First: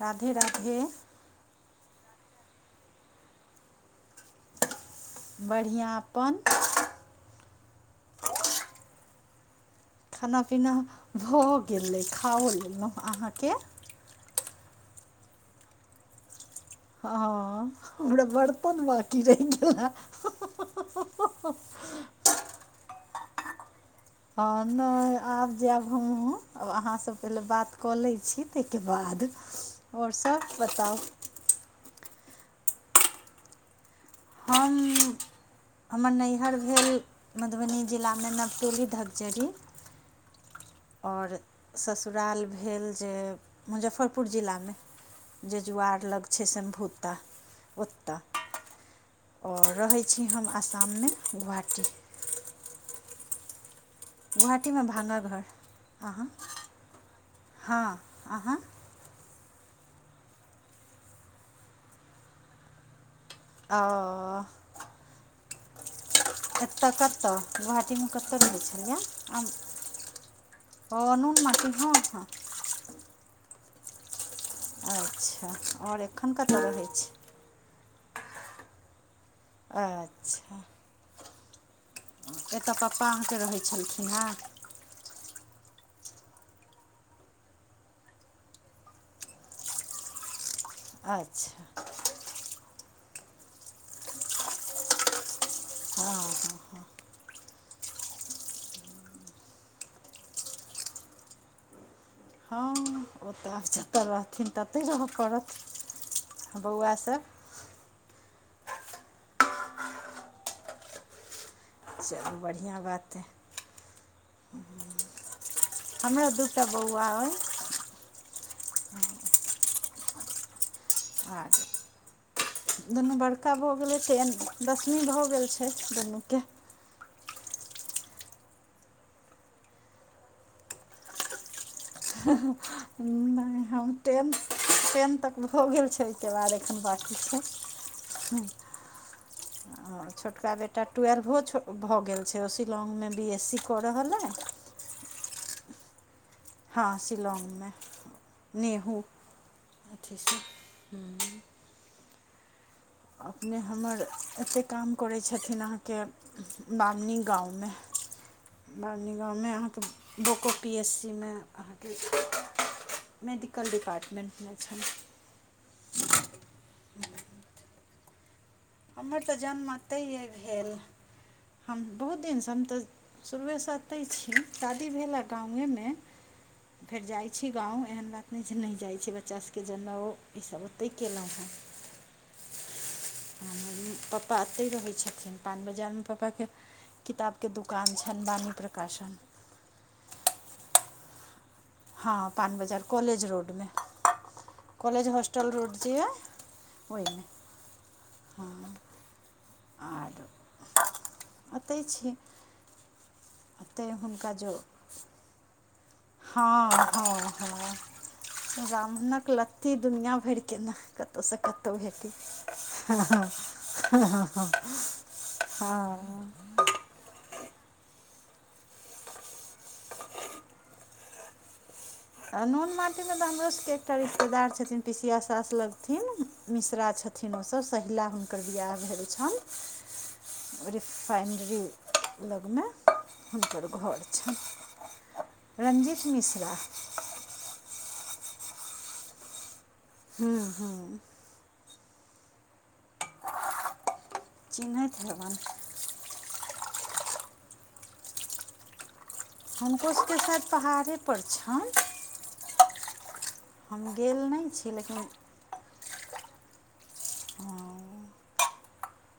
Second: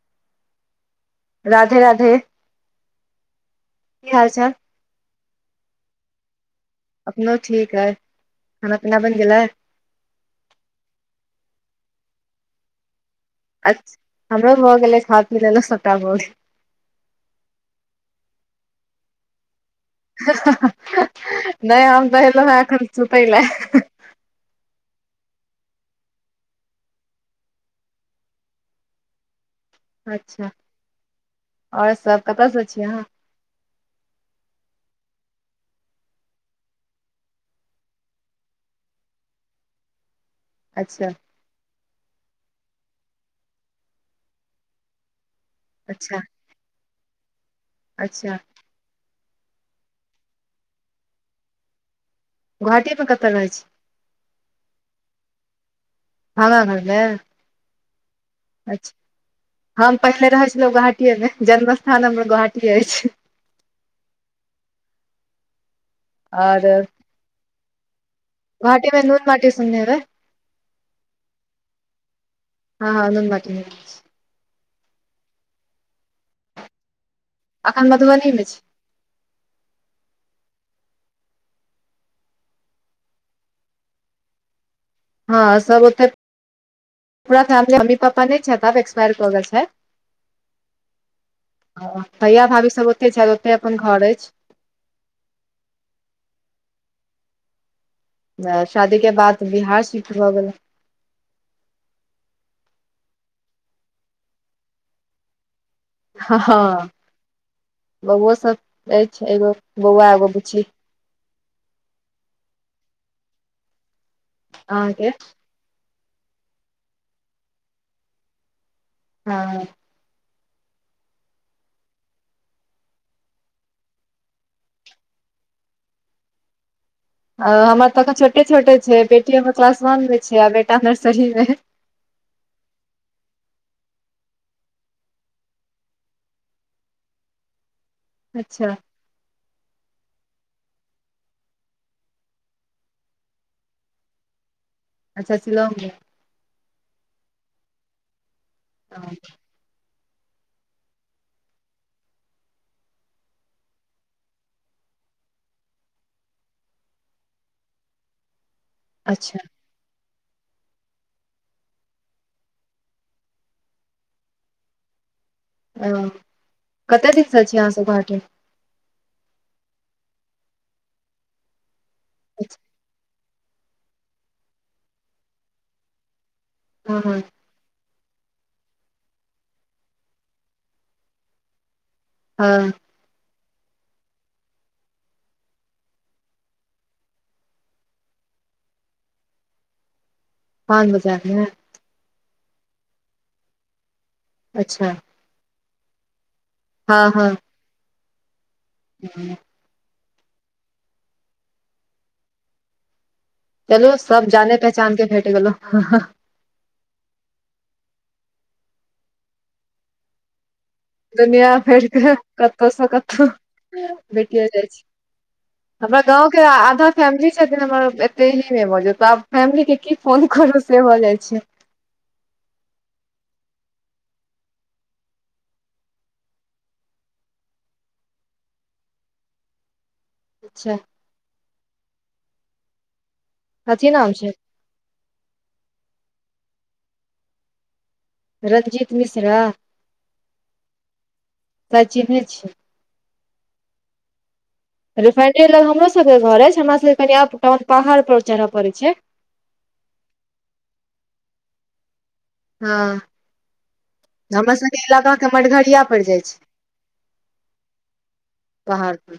राधे राधे राधे राधे की हाल चाल बढ़ियां अपन अपनो ठीक है खाना पीना बैन गेलइ खाना पीना भऽ गेले खाओ लेलऊं अहाँके हमरो भऽ गेलै खा पी लेलऊं सबका भऽ गेलै हं हमरो बर्तन बाकी रैह गेले नहि हम त अल्लो हाँ अखन सुते लान हँ नहि आब जायब हमहुँ आब अहाँसँ पहिले बात कऽ लैत छी तैके बाद आओर सब बताउ और सब कत सँ छि अहाँ हम हमर नैहर भेल मधुबनी जिला में नवटोली धकचरी अच्छा और ससुराल भेल जे मुजफ्फरपुर जिला में जे जुआर अच्छा लग छै सनभुता ओत अच्छा और रहै छी हम आसाम में गुहाटी गुहाटी में कतऽ रहै छी गोहाटी में मे भानह घर अहाँ भानह घर में हां अहाँ हम पहिले रहै छलहुँ गुहाटी मे जन्म स्थान हमर गुहाटीए अछि अ आओर कत कत गुहाटी में कत रहै छलियै गोहाटीमे नून माटी सुनने हेबै आब ओ नुन म हँ हँ हं एहन बात नहि छै अच्छा और एखन कतऽ रहै छै अखन मधुबनी में छि अच्छा एतऽ पप्पा अहाँ के रहै छलखिन हन हँ सब ओते पूरा फैमिली मम्मी-पापा नय छैथ अब एक्सपायर क गेल छैथ अच्छा भैया भाभी सब ओते छै ओते अपन घर ऐछ हँ ह हँ शादी के बाद बिहार सिफ्ट भऽ गेलुं हँ ओतऽ अब जतऽ रहथिन तते रहऽ पड़त हाँ हाँ बौआ सब बौओ सब ऐछ एगो बौआ एगो बुच्ची चलू बढ़ियां बात ऐ अहाँ के हमरा दूटा बौआ अए अ अच्छा [inaudible] [inaudible] दुनू बड़का भऽ गेलै छेन दसमी भऽ गेल छै दुनूके आ हमर अखन छोटे छोटे छै बेटी हमर क्लास वन मे छै आ बेटा नर्सरी मे नय हम टेंथ टेन तक भऽ गेल छै ओइके बाद एखन बकी छै हुं अच्छा [inaudible] ह छोटका बेटा ट्वेल्वो छ भऽ गेल छै ओ शिलागमे बी एस सी कऽ रहल ऐ अच्छा शिलौंग मे हँ शिलौंग मे नेहु हँ, अथीसँ अपने हमर एते काम करै छथिन अहाँके नानी गाँव में नानी गाँव अच्छा में अहा तऽ बोको पी एस सी मे अहाँके मेडिकल डिपार्टमेन्टमे छैन ओ कतय दिनसँ छीयै अहाँसभ गुहाटी हमर तऽ जन्मअतहिए भेल हम बहुत दिनसँ अच्छा, हम तऽ शुरुएसँ अतै छी शादी भेल आर गांवेमे फेर हँ हँ जाइ छी गाँव एहन बात नय जे नय जाइ छै बच्चा सभके जनउ ईसभ ओतहि केलहुँ हेँ हँ हम मम्मीपप्पा एतय रहै छथिन पान बजारमे पापाके किताबके दोकान छैन वाणी प्रकाशन पान बजारमे हँ पान बाजार कॉलेज रोडमे अच्छा कॉलेज होस्टल रोड जे यइ ओइमे हँ हूँ ओर ओतै छी चलो ओतहि सब हुनका जाने जो पहचान के भेट गेलो, हँ हँ हँ हँ हँ ब्राह्मणक लत्ती दुनिया भेर के न दुनिया भेरके कतोसँ कतो भेटिया जाइ छै हमरा गाँंव हँ के आ आद फैमिली छथिन हमर एते ही मे मोजूद आब फैमिली के की फोन करू से भऽ जाइ छै आ नून माटीमे तऽ हमरो सबके एकटा रिश्तेदार छथिन पिसिया सास लगथिन। मिश्रा छथिन ओसब सहिला हुनकर बिआह भेल छन। अच्छा रिफाइनड्री लगमे हुनकर कथी घर नाम छै छन रंजीत मिश्रा। रंजीत मिशरा हुँ हुँ। ताई चिन्हनै छियै चिन्हैत हेबनि रिफाइंडे लग हमरो सबके के घर अछि हमरा सबके कनि अप टाउन पहाड़ पर चढ़य पड़ै छै। हुनको सबके सायद पहाड़ेपर छनि। हँ हम गेल नहि हमर छी सबके लेकिन इलाकाके मनघरिया परि जाइ छै। हँ। पहाड़पर।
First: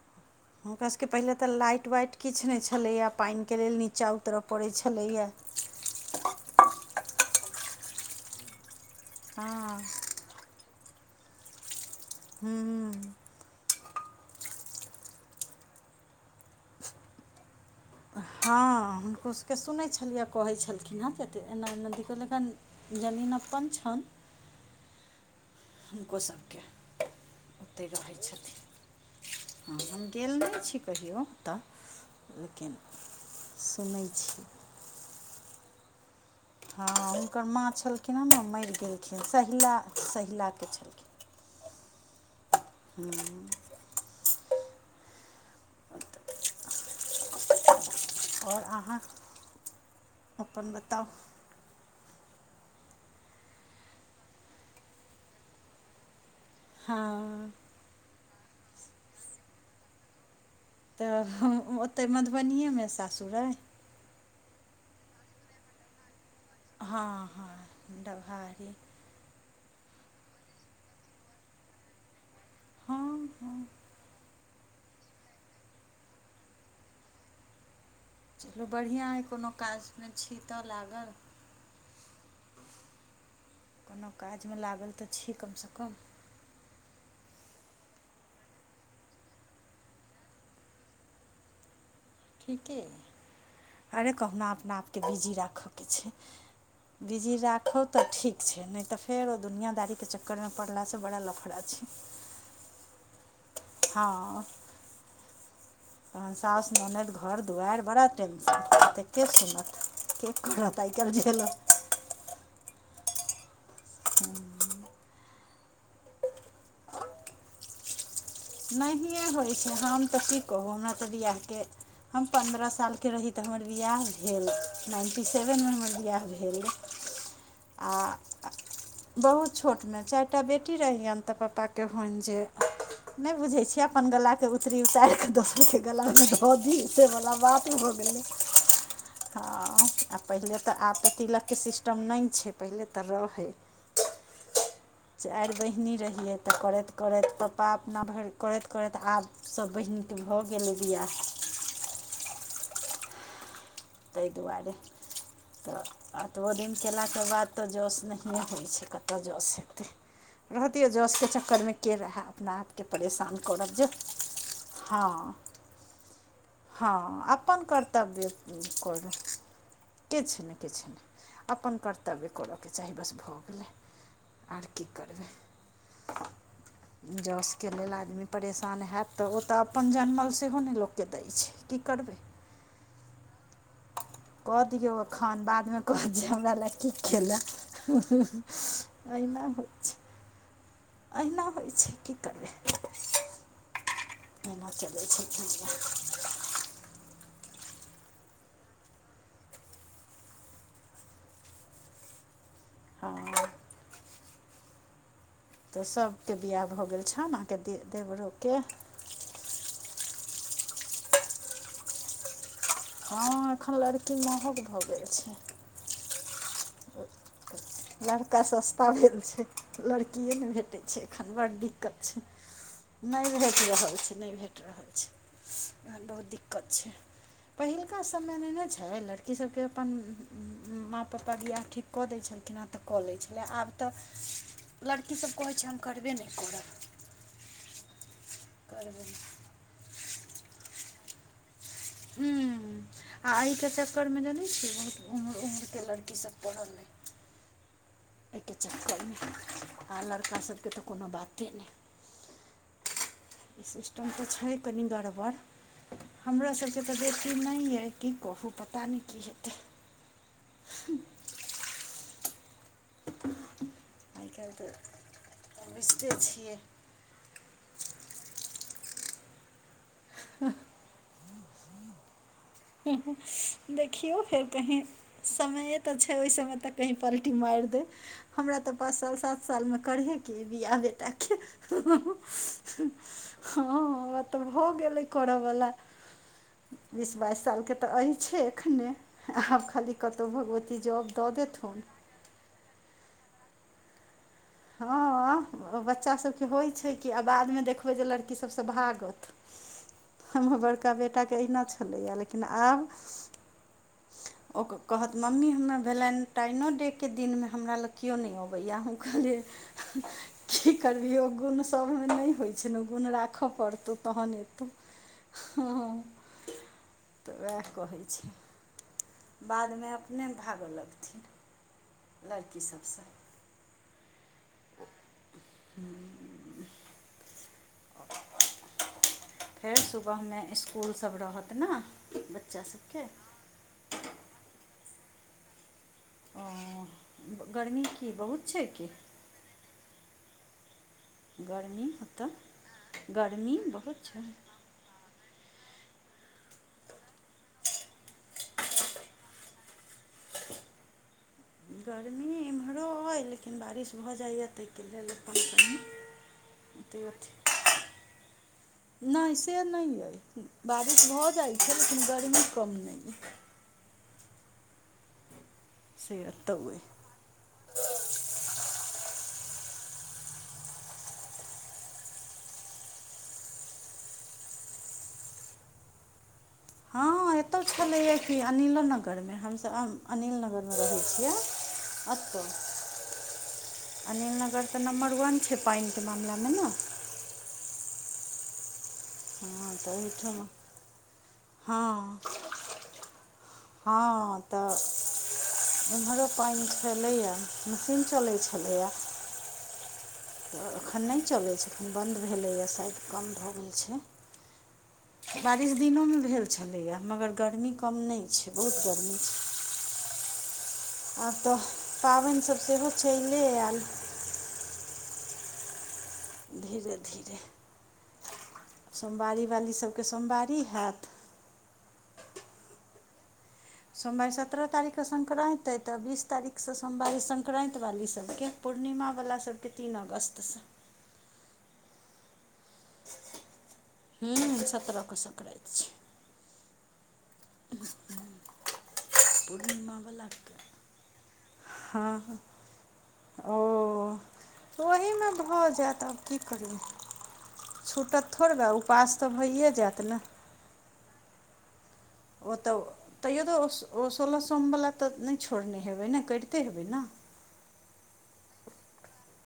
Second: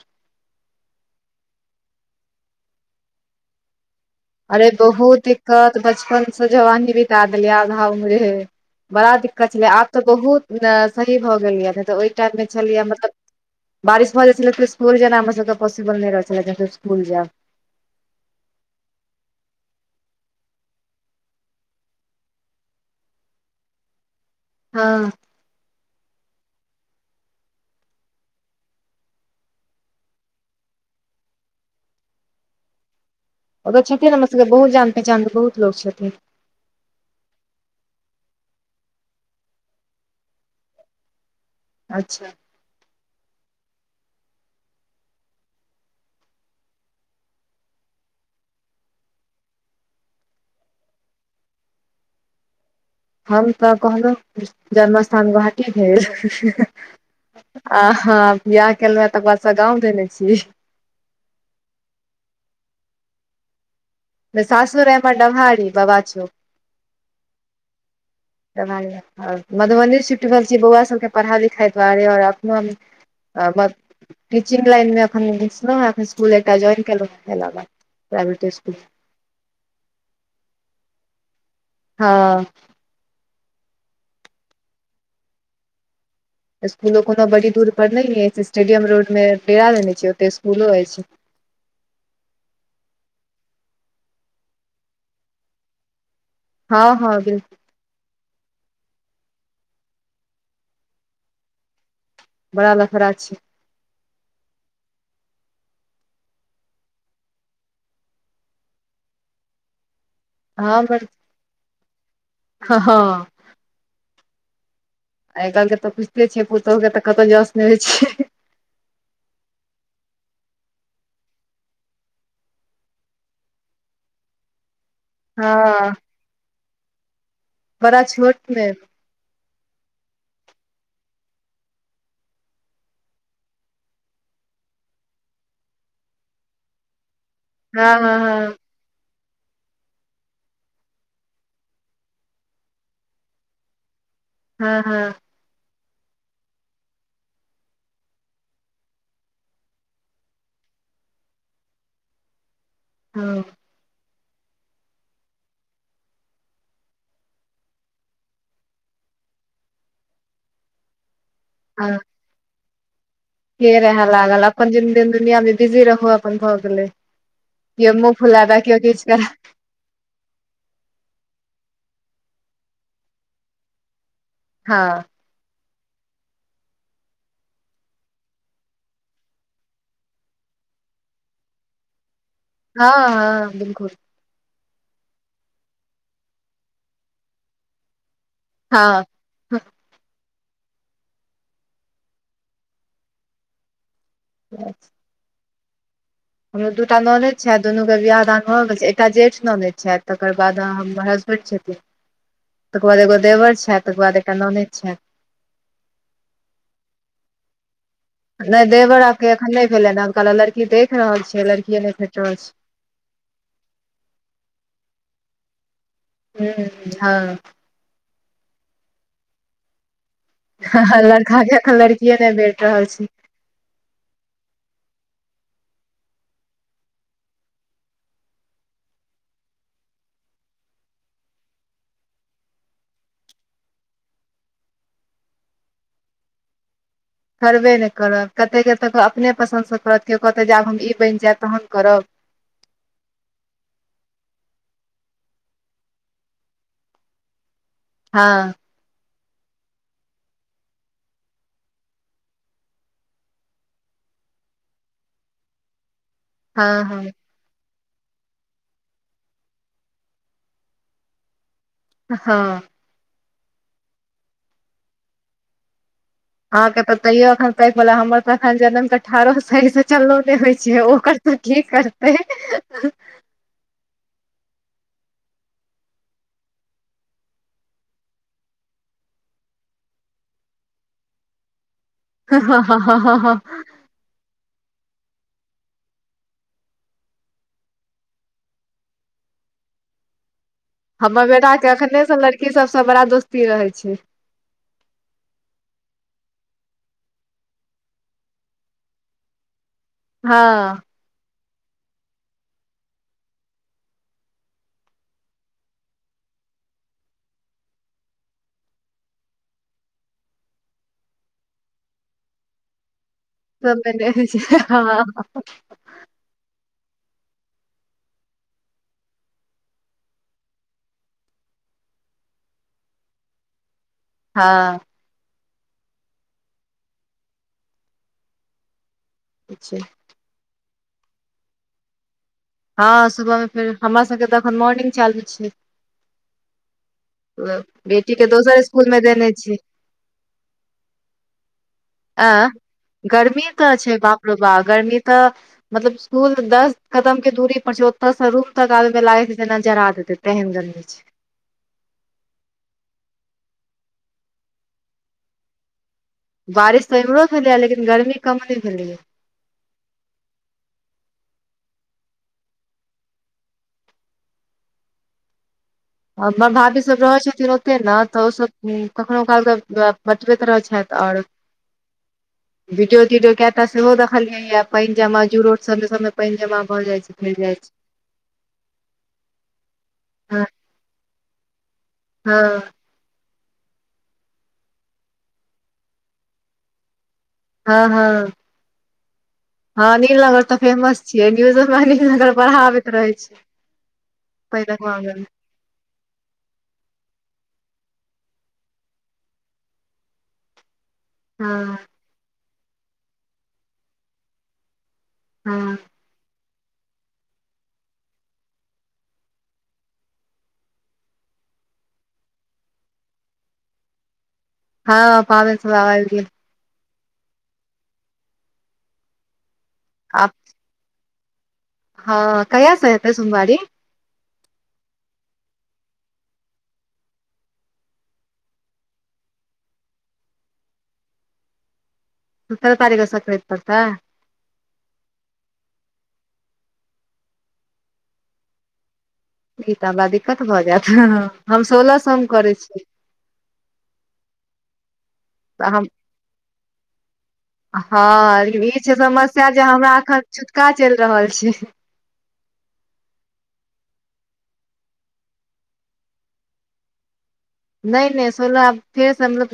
हुनका सबके पहिनेे तऽ लाइट वाइट किछु नै छलैया पानि के लेल नीचा अरे बहुत दिक्कत बचपन स जवानी बिता देलियै आधा उम्रे। बड़ा दिक्कत छलै हँ आब तऽ बहुत न सही भऽ गेलिया तऽ ओहि टाइम मे छलियै मतलब हूँ बारिश भ जाइ छला तऽ इस्कुल जेनाय हमरा सब के पौसिबल नै रहै छलै जे हम सब इस्कूल जाएब। हँ हुनकोसबके सुनै छलिया कहै छलखिन हेँ किएत एना एना नदी लेकन। जमीन अपन छन हँ। हुनको सबके ओतहि रहै छथिन। हँ हम गेल नै छी कहियो तऽ लेकिन ओत सुनै छथिन हमर छी सबके बहुत जान पहचानके बहुत लोक छथिन। हँ हुनकर माँ छलखिन हँ ने मरि गेलखिन सहिला सहिलाके छलखिन। अच्छा। हूँ आओर अहाँ अपन बताउ। हम तऽ कहलौं जन्म अस्थान गोहाटी भेल हँ। आ हाँ बियाह केलहुए तैके बाद सँ गाँव देने छी तऽ हम ओतय मधुबनियेमे सासुर अइ। सासुर अई हमर डभाहारी बाबा छोक हाँ हाँ [unintelligible] मधुबनी सिफ्ट भेल छि बौआ सबके पढ़ाइ लिखाइ दुआरे आओर अपनो हँ हँ आ टीचिंग लाइनमे एखन घुसलौंहें इसकुल एकटा ज्वइन केलहुँलहें तैलक चलू बढ़िआँ अइ कोनो काजमे छीतऽ लागल हाँ कोनो काजमे लागल तऽ छी कमस कम इस्कूलो कोनो बड़ी दूर पर नै अछि स्टेडियम रोडमे डेरा लेने छिये ओते इस्कूलो अइछ। ठीकेयै अरे कहुना अपना आपके बिजी राख के छैय। हँ हँ बीजी बिलकुल राखोक तऽ ठीक छैय नै तऽ फेर ओ दुनियाँ दारीके चक्करमे पड़लासँ बड़ा लफड़ा छैय। बड़ा लफड़ा छैय। हाँ तहन सउस ननैद घर दुआरि बड़ा टेन्शन एते के सुनत के करत आइ काइल झेल हा हा हूँ। आइ काल के तऽ बुझते छियै पुतहु के तऽ कतहु जस नहि होई छैय। नहिए होई छैय हम तऽ कि कहू हमरा तऽ बियाहके हम पन्द्रह सालके रही तऽ हमर विआह भेल। नाइन्टी सेवनमे हँ हमर वियाह भेल या बड़ा आ छोट मे बहुत छोटमे चाएटा बेटी रहियनि तऽ पापाके होनि जेय नहि बुझै छियै अपन गलाके उतरी उतार कऽ दऽ गलामे धऽ दी उसैवला बात। हँ ओहो हँ गेले हा आ पहिले तऽ आब तऽ तिलके सिस्टम नहि छैय पहिले तऽ रहै। हा हा चारि बहिनी रहियै तऽ करैत करैत पप्पा अपना भरि करैत करैत आब सभ बहिनके भऽ गेलै वियाह हा तै दुआरे तऽ एतबो दिन कयलाके बाद तऽ जस नहि होई छैय कतय जस हेतै। रहतियै जस के चक्करमे के हँ रहै अपना आप के परेशान को नै के जो रहे लागल अपन दिन दिन हाँ दुनिया मे बिजी रहू अपन भऽ गेलै अपन केओ मुँह कर्तव्य फुला दे केओ किछु करब करै किछ नहि किछ नहि। अपन कर्तव्य करयके चाही बस भऽ गेलै आर कि हँ करबै [inaudible] जसके लेल आदमी परेशान हयैत तऽ ओ तऽ अपन जनमल सेहो नहि लोग के दै छैय। कि करबै हाँ हाँ बिल्कूल कऽ दियौ एखन बादमे कहत जै हमरा लेए कि केलय हा एहिना हो छै एहिना होई छैय कि करबे ऐहना चलै छैय दुनिया। हमरो दू टा ननद छथि दुनूके वियह दान भऽ गेल छैय एकटा जेठ ननने छथि तकर बाद हमर हसबैड छथिन [inaudible] तकर बाद एगो हँ देवर छथिन तकर बाद एकटा ननद छथि तऽ सभके वियाह भऽ गेल छौ ने के दे देबड़ो। नहि देवर आबके एखन नहि भेलै हन आब लड़की देख रहल छै लड़किए नहि भेट रहल छै ह एखन लड़की मंहग भऽ गेल छै छै हूँ लड़का सस्ता भेल छै। लड़किए ने भेटै हँ छै एखन लड़का बड़ के दिक्कत लड़किये छै नहि भेट रहल छै नहि। भेट रहल छै नहि भेट रहल छै वैह बहुत दिक्कत छै। पहिलुका समय नैन छै लड़की सभके अपन माँ पप्पा वियाह ठीक कऽ दै छलखिन हे तऽ कऽ लै छलै आब तऽ लड़की सभ कहैत छै हम करबे नहि करब करबे नहि करत कतेक केतऽ करबै नहि अपने पसन्दसँ करत केओ कहतै जे आब हम ई बनि जायब तहन करब। हू। आ एहिके चक्करमे जनै छियै बहुत उम्र उम्रके लड़की सभ पढ़ल आइ अय के हँ चक्कर मे आ लड़का सभके तऽ कोनो बाते नहि ई सिस्टम तऽ छै कनि गरबर हमर सबके हँ तऽ हँ बेटी नय यऽ की कहू पता नय की हेतै हँ आइ काइल तऽ बुझते छी अहाँके तऽ तैयो एखैन पैघ भलै हमर तऽ एखैन जनैम कऽ ठारो सही सँ चललो नय होइ छै ओकर तऽ की करतै हुँ हुँ देखियौ फेर कही समये तऽ छै ओहि समय तक कही पल्टी माइर दै हमरा तऽ पाँच साल सात साल मे करहे केँ यऽ बियाह बेटा केँ हँ हमरा तऽ भऽ गेलै करऽ वला वि बाइस साल केँ तऽ अइछै एखने आब खाली कतौ भगवती जॉब दऽ देथुन की सबसँ बड़ा दोस्ती रहे छै हँ बच्चा सभ केँ होइ छै की आ बादमे देखबै जे लड़की सभ से भागत हमरो हँ बड़का बेटा केँ अहिना छलै यऽ लेकिन आब ओ कहत मम्मी हमरा वलेन्टाइनो डे केँ दिन मे हमरा लग केओ नय अबैय कहलिए की करबिहि ओ गुण सभमे नय होय छै नऽ ओ गुण रा ख सबमे पड़तौ नहि होइ तहन छै हँ एतहुँ तऽ वैह कहै छी बादमे अपने भागऽ लगथिन लड़की सभ सँ हँ [unintelligible] फोर छै। सु बहमे इस्कूल सभ रहत नऽ हँ सुबहमे फेर हमरा सभके तऽ एखन मॉर्निंग चालू छै ओ गर्मी की बेटी केँ बहुत दोसर छै की इसकुल मे देने छी गरमी अ गर्मी तऽ छै बाप रो बा गर्मी मतलब इसकूल दस कदम केँ दूरी पर छै ओतऽ सँ रूम तकऽ आबइ मे लागत जेना जरा देते तेहन गर्मी छै गर्मी एम्हरो अइ लेकिन बारिश भऽ जाइए ताहि कऽ लेल अपन कनी बारिश तऽ एम्हरो भेलैए लेकिन गर्मी कम नय भेलैए नहि से नैइ य बारिश भऽ जाइत छै लेकिन गर्मी कम नय छै से हमर एतौ अइ भाभी सभ रहै छथिन ओ ते नऽ तऽ ओसभ कखनो काल कऽ पबैत रहैत छथि आओर वीडियो तिडियो कैय टा सेहो देखलियै यऽ पाइन जमा जूरोड सभ मे सब मे पाइन जमा भऽ जाइ छै हँ भरि जाइ एतौ छै छले यऽ की अनिलो नगर मे हमसभ अनिल हँ नगर मे रहै छियै एतो हँ अनीलनगर तऽ नम्बर वन छै पाइन केँ मामला मे नऽ हँ हँ हँ तऽ अनील नगर ओहिठमा तऽ फेमस छियै न्यूज मे अनील हँ नगर बड़हाबैत रहै छै। हँ तऽ पानिक मामला मे एम्हरो पाइन छलैय मशीन चलै छलैय तऽ एखन नय चलै छै, हँ एखन बन्द भेलैय साइद कम भऽ गेल छै। बारिश हँ दिनो मे भेल छलै य, मगर गर्मी कम नय छै, बहुत गर्मी छै। आब तऽ पाबैन सभ सेहो चैले एयल हँ पाबैन सब आब आइब गेल धीरे धीरे सोमवारी वाली सभ केँ आब सोमवारी हैत हँ कहियाँ से हेतै सोमवारी सोमवारी सत्रह तारीख केँ संक्रान्ति अइ तऽ बीस तारीखसँ सोमवारी संक्रान्ति वाली सभ केँ पूर्णिावला सब वला केँ तीन अगस्त सत्रह तारीख संक्रांत पड़तै हूँ सत्ररह कऽ संक्रात छै [unintelligible] ई तऽ हमरा दिक्कत पूर्णिमावलाके भऽ जायत हम सोलह हँ सोम करै छी ओ ओहीमे भऽ तऽ हम जायत आब की करियै हँ ई छै समस्या जे भइए हमरा जायत ने एखन छुतका चैल रहल छै ओ तऽ तैयो तऽ ओ सोलह सोमवला तऽ नै छोड़ने हेबै ने करिते हेबै न नै नै सोलह फेर से मतलब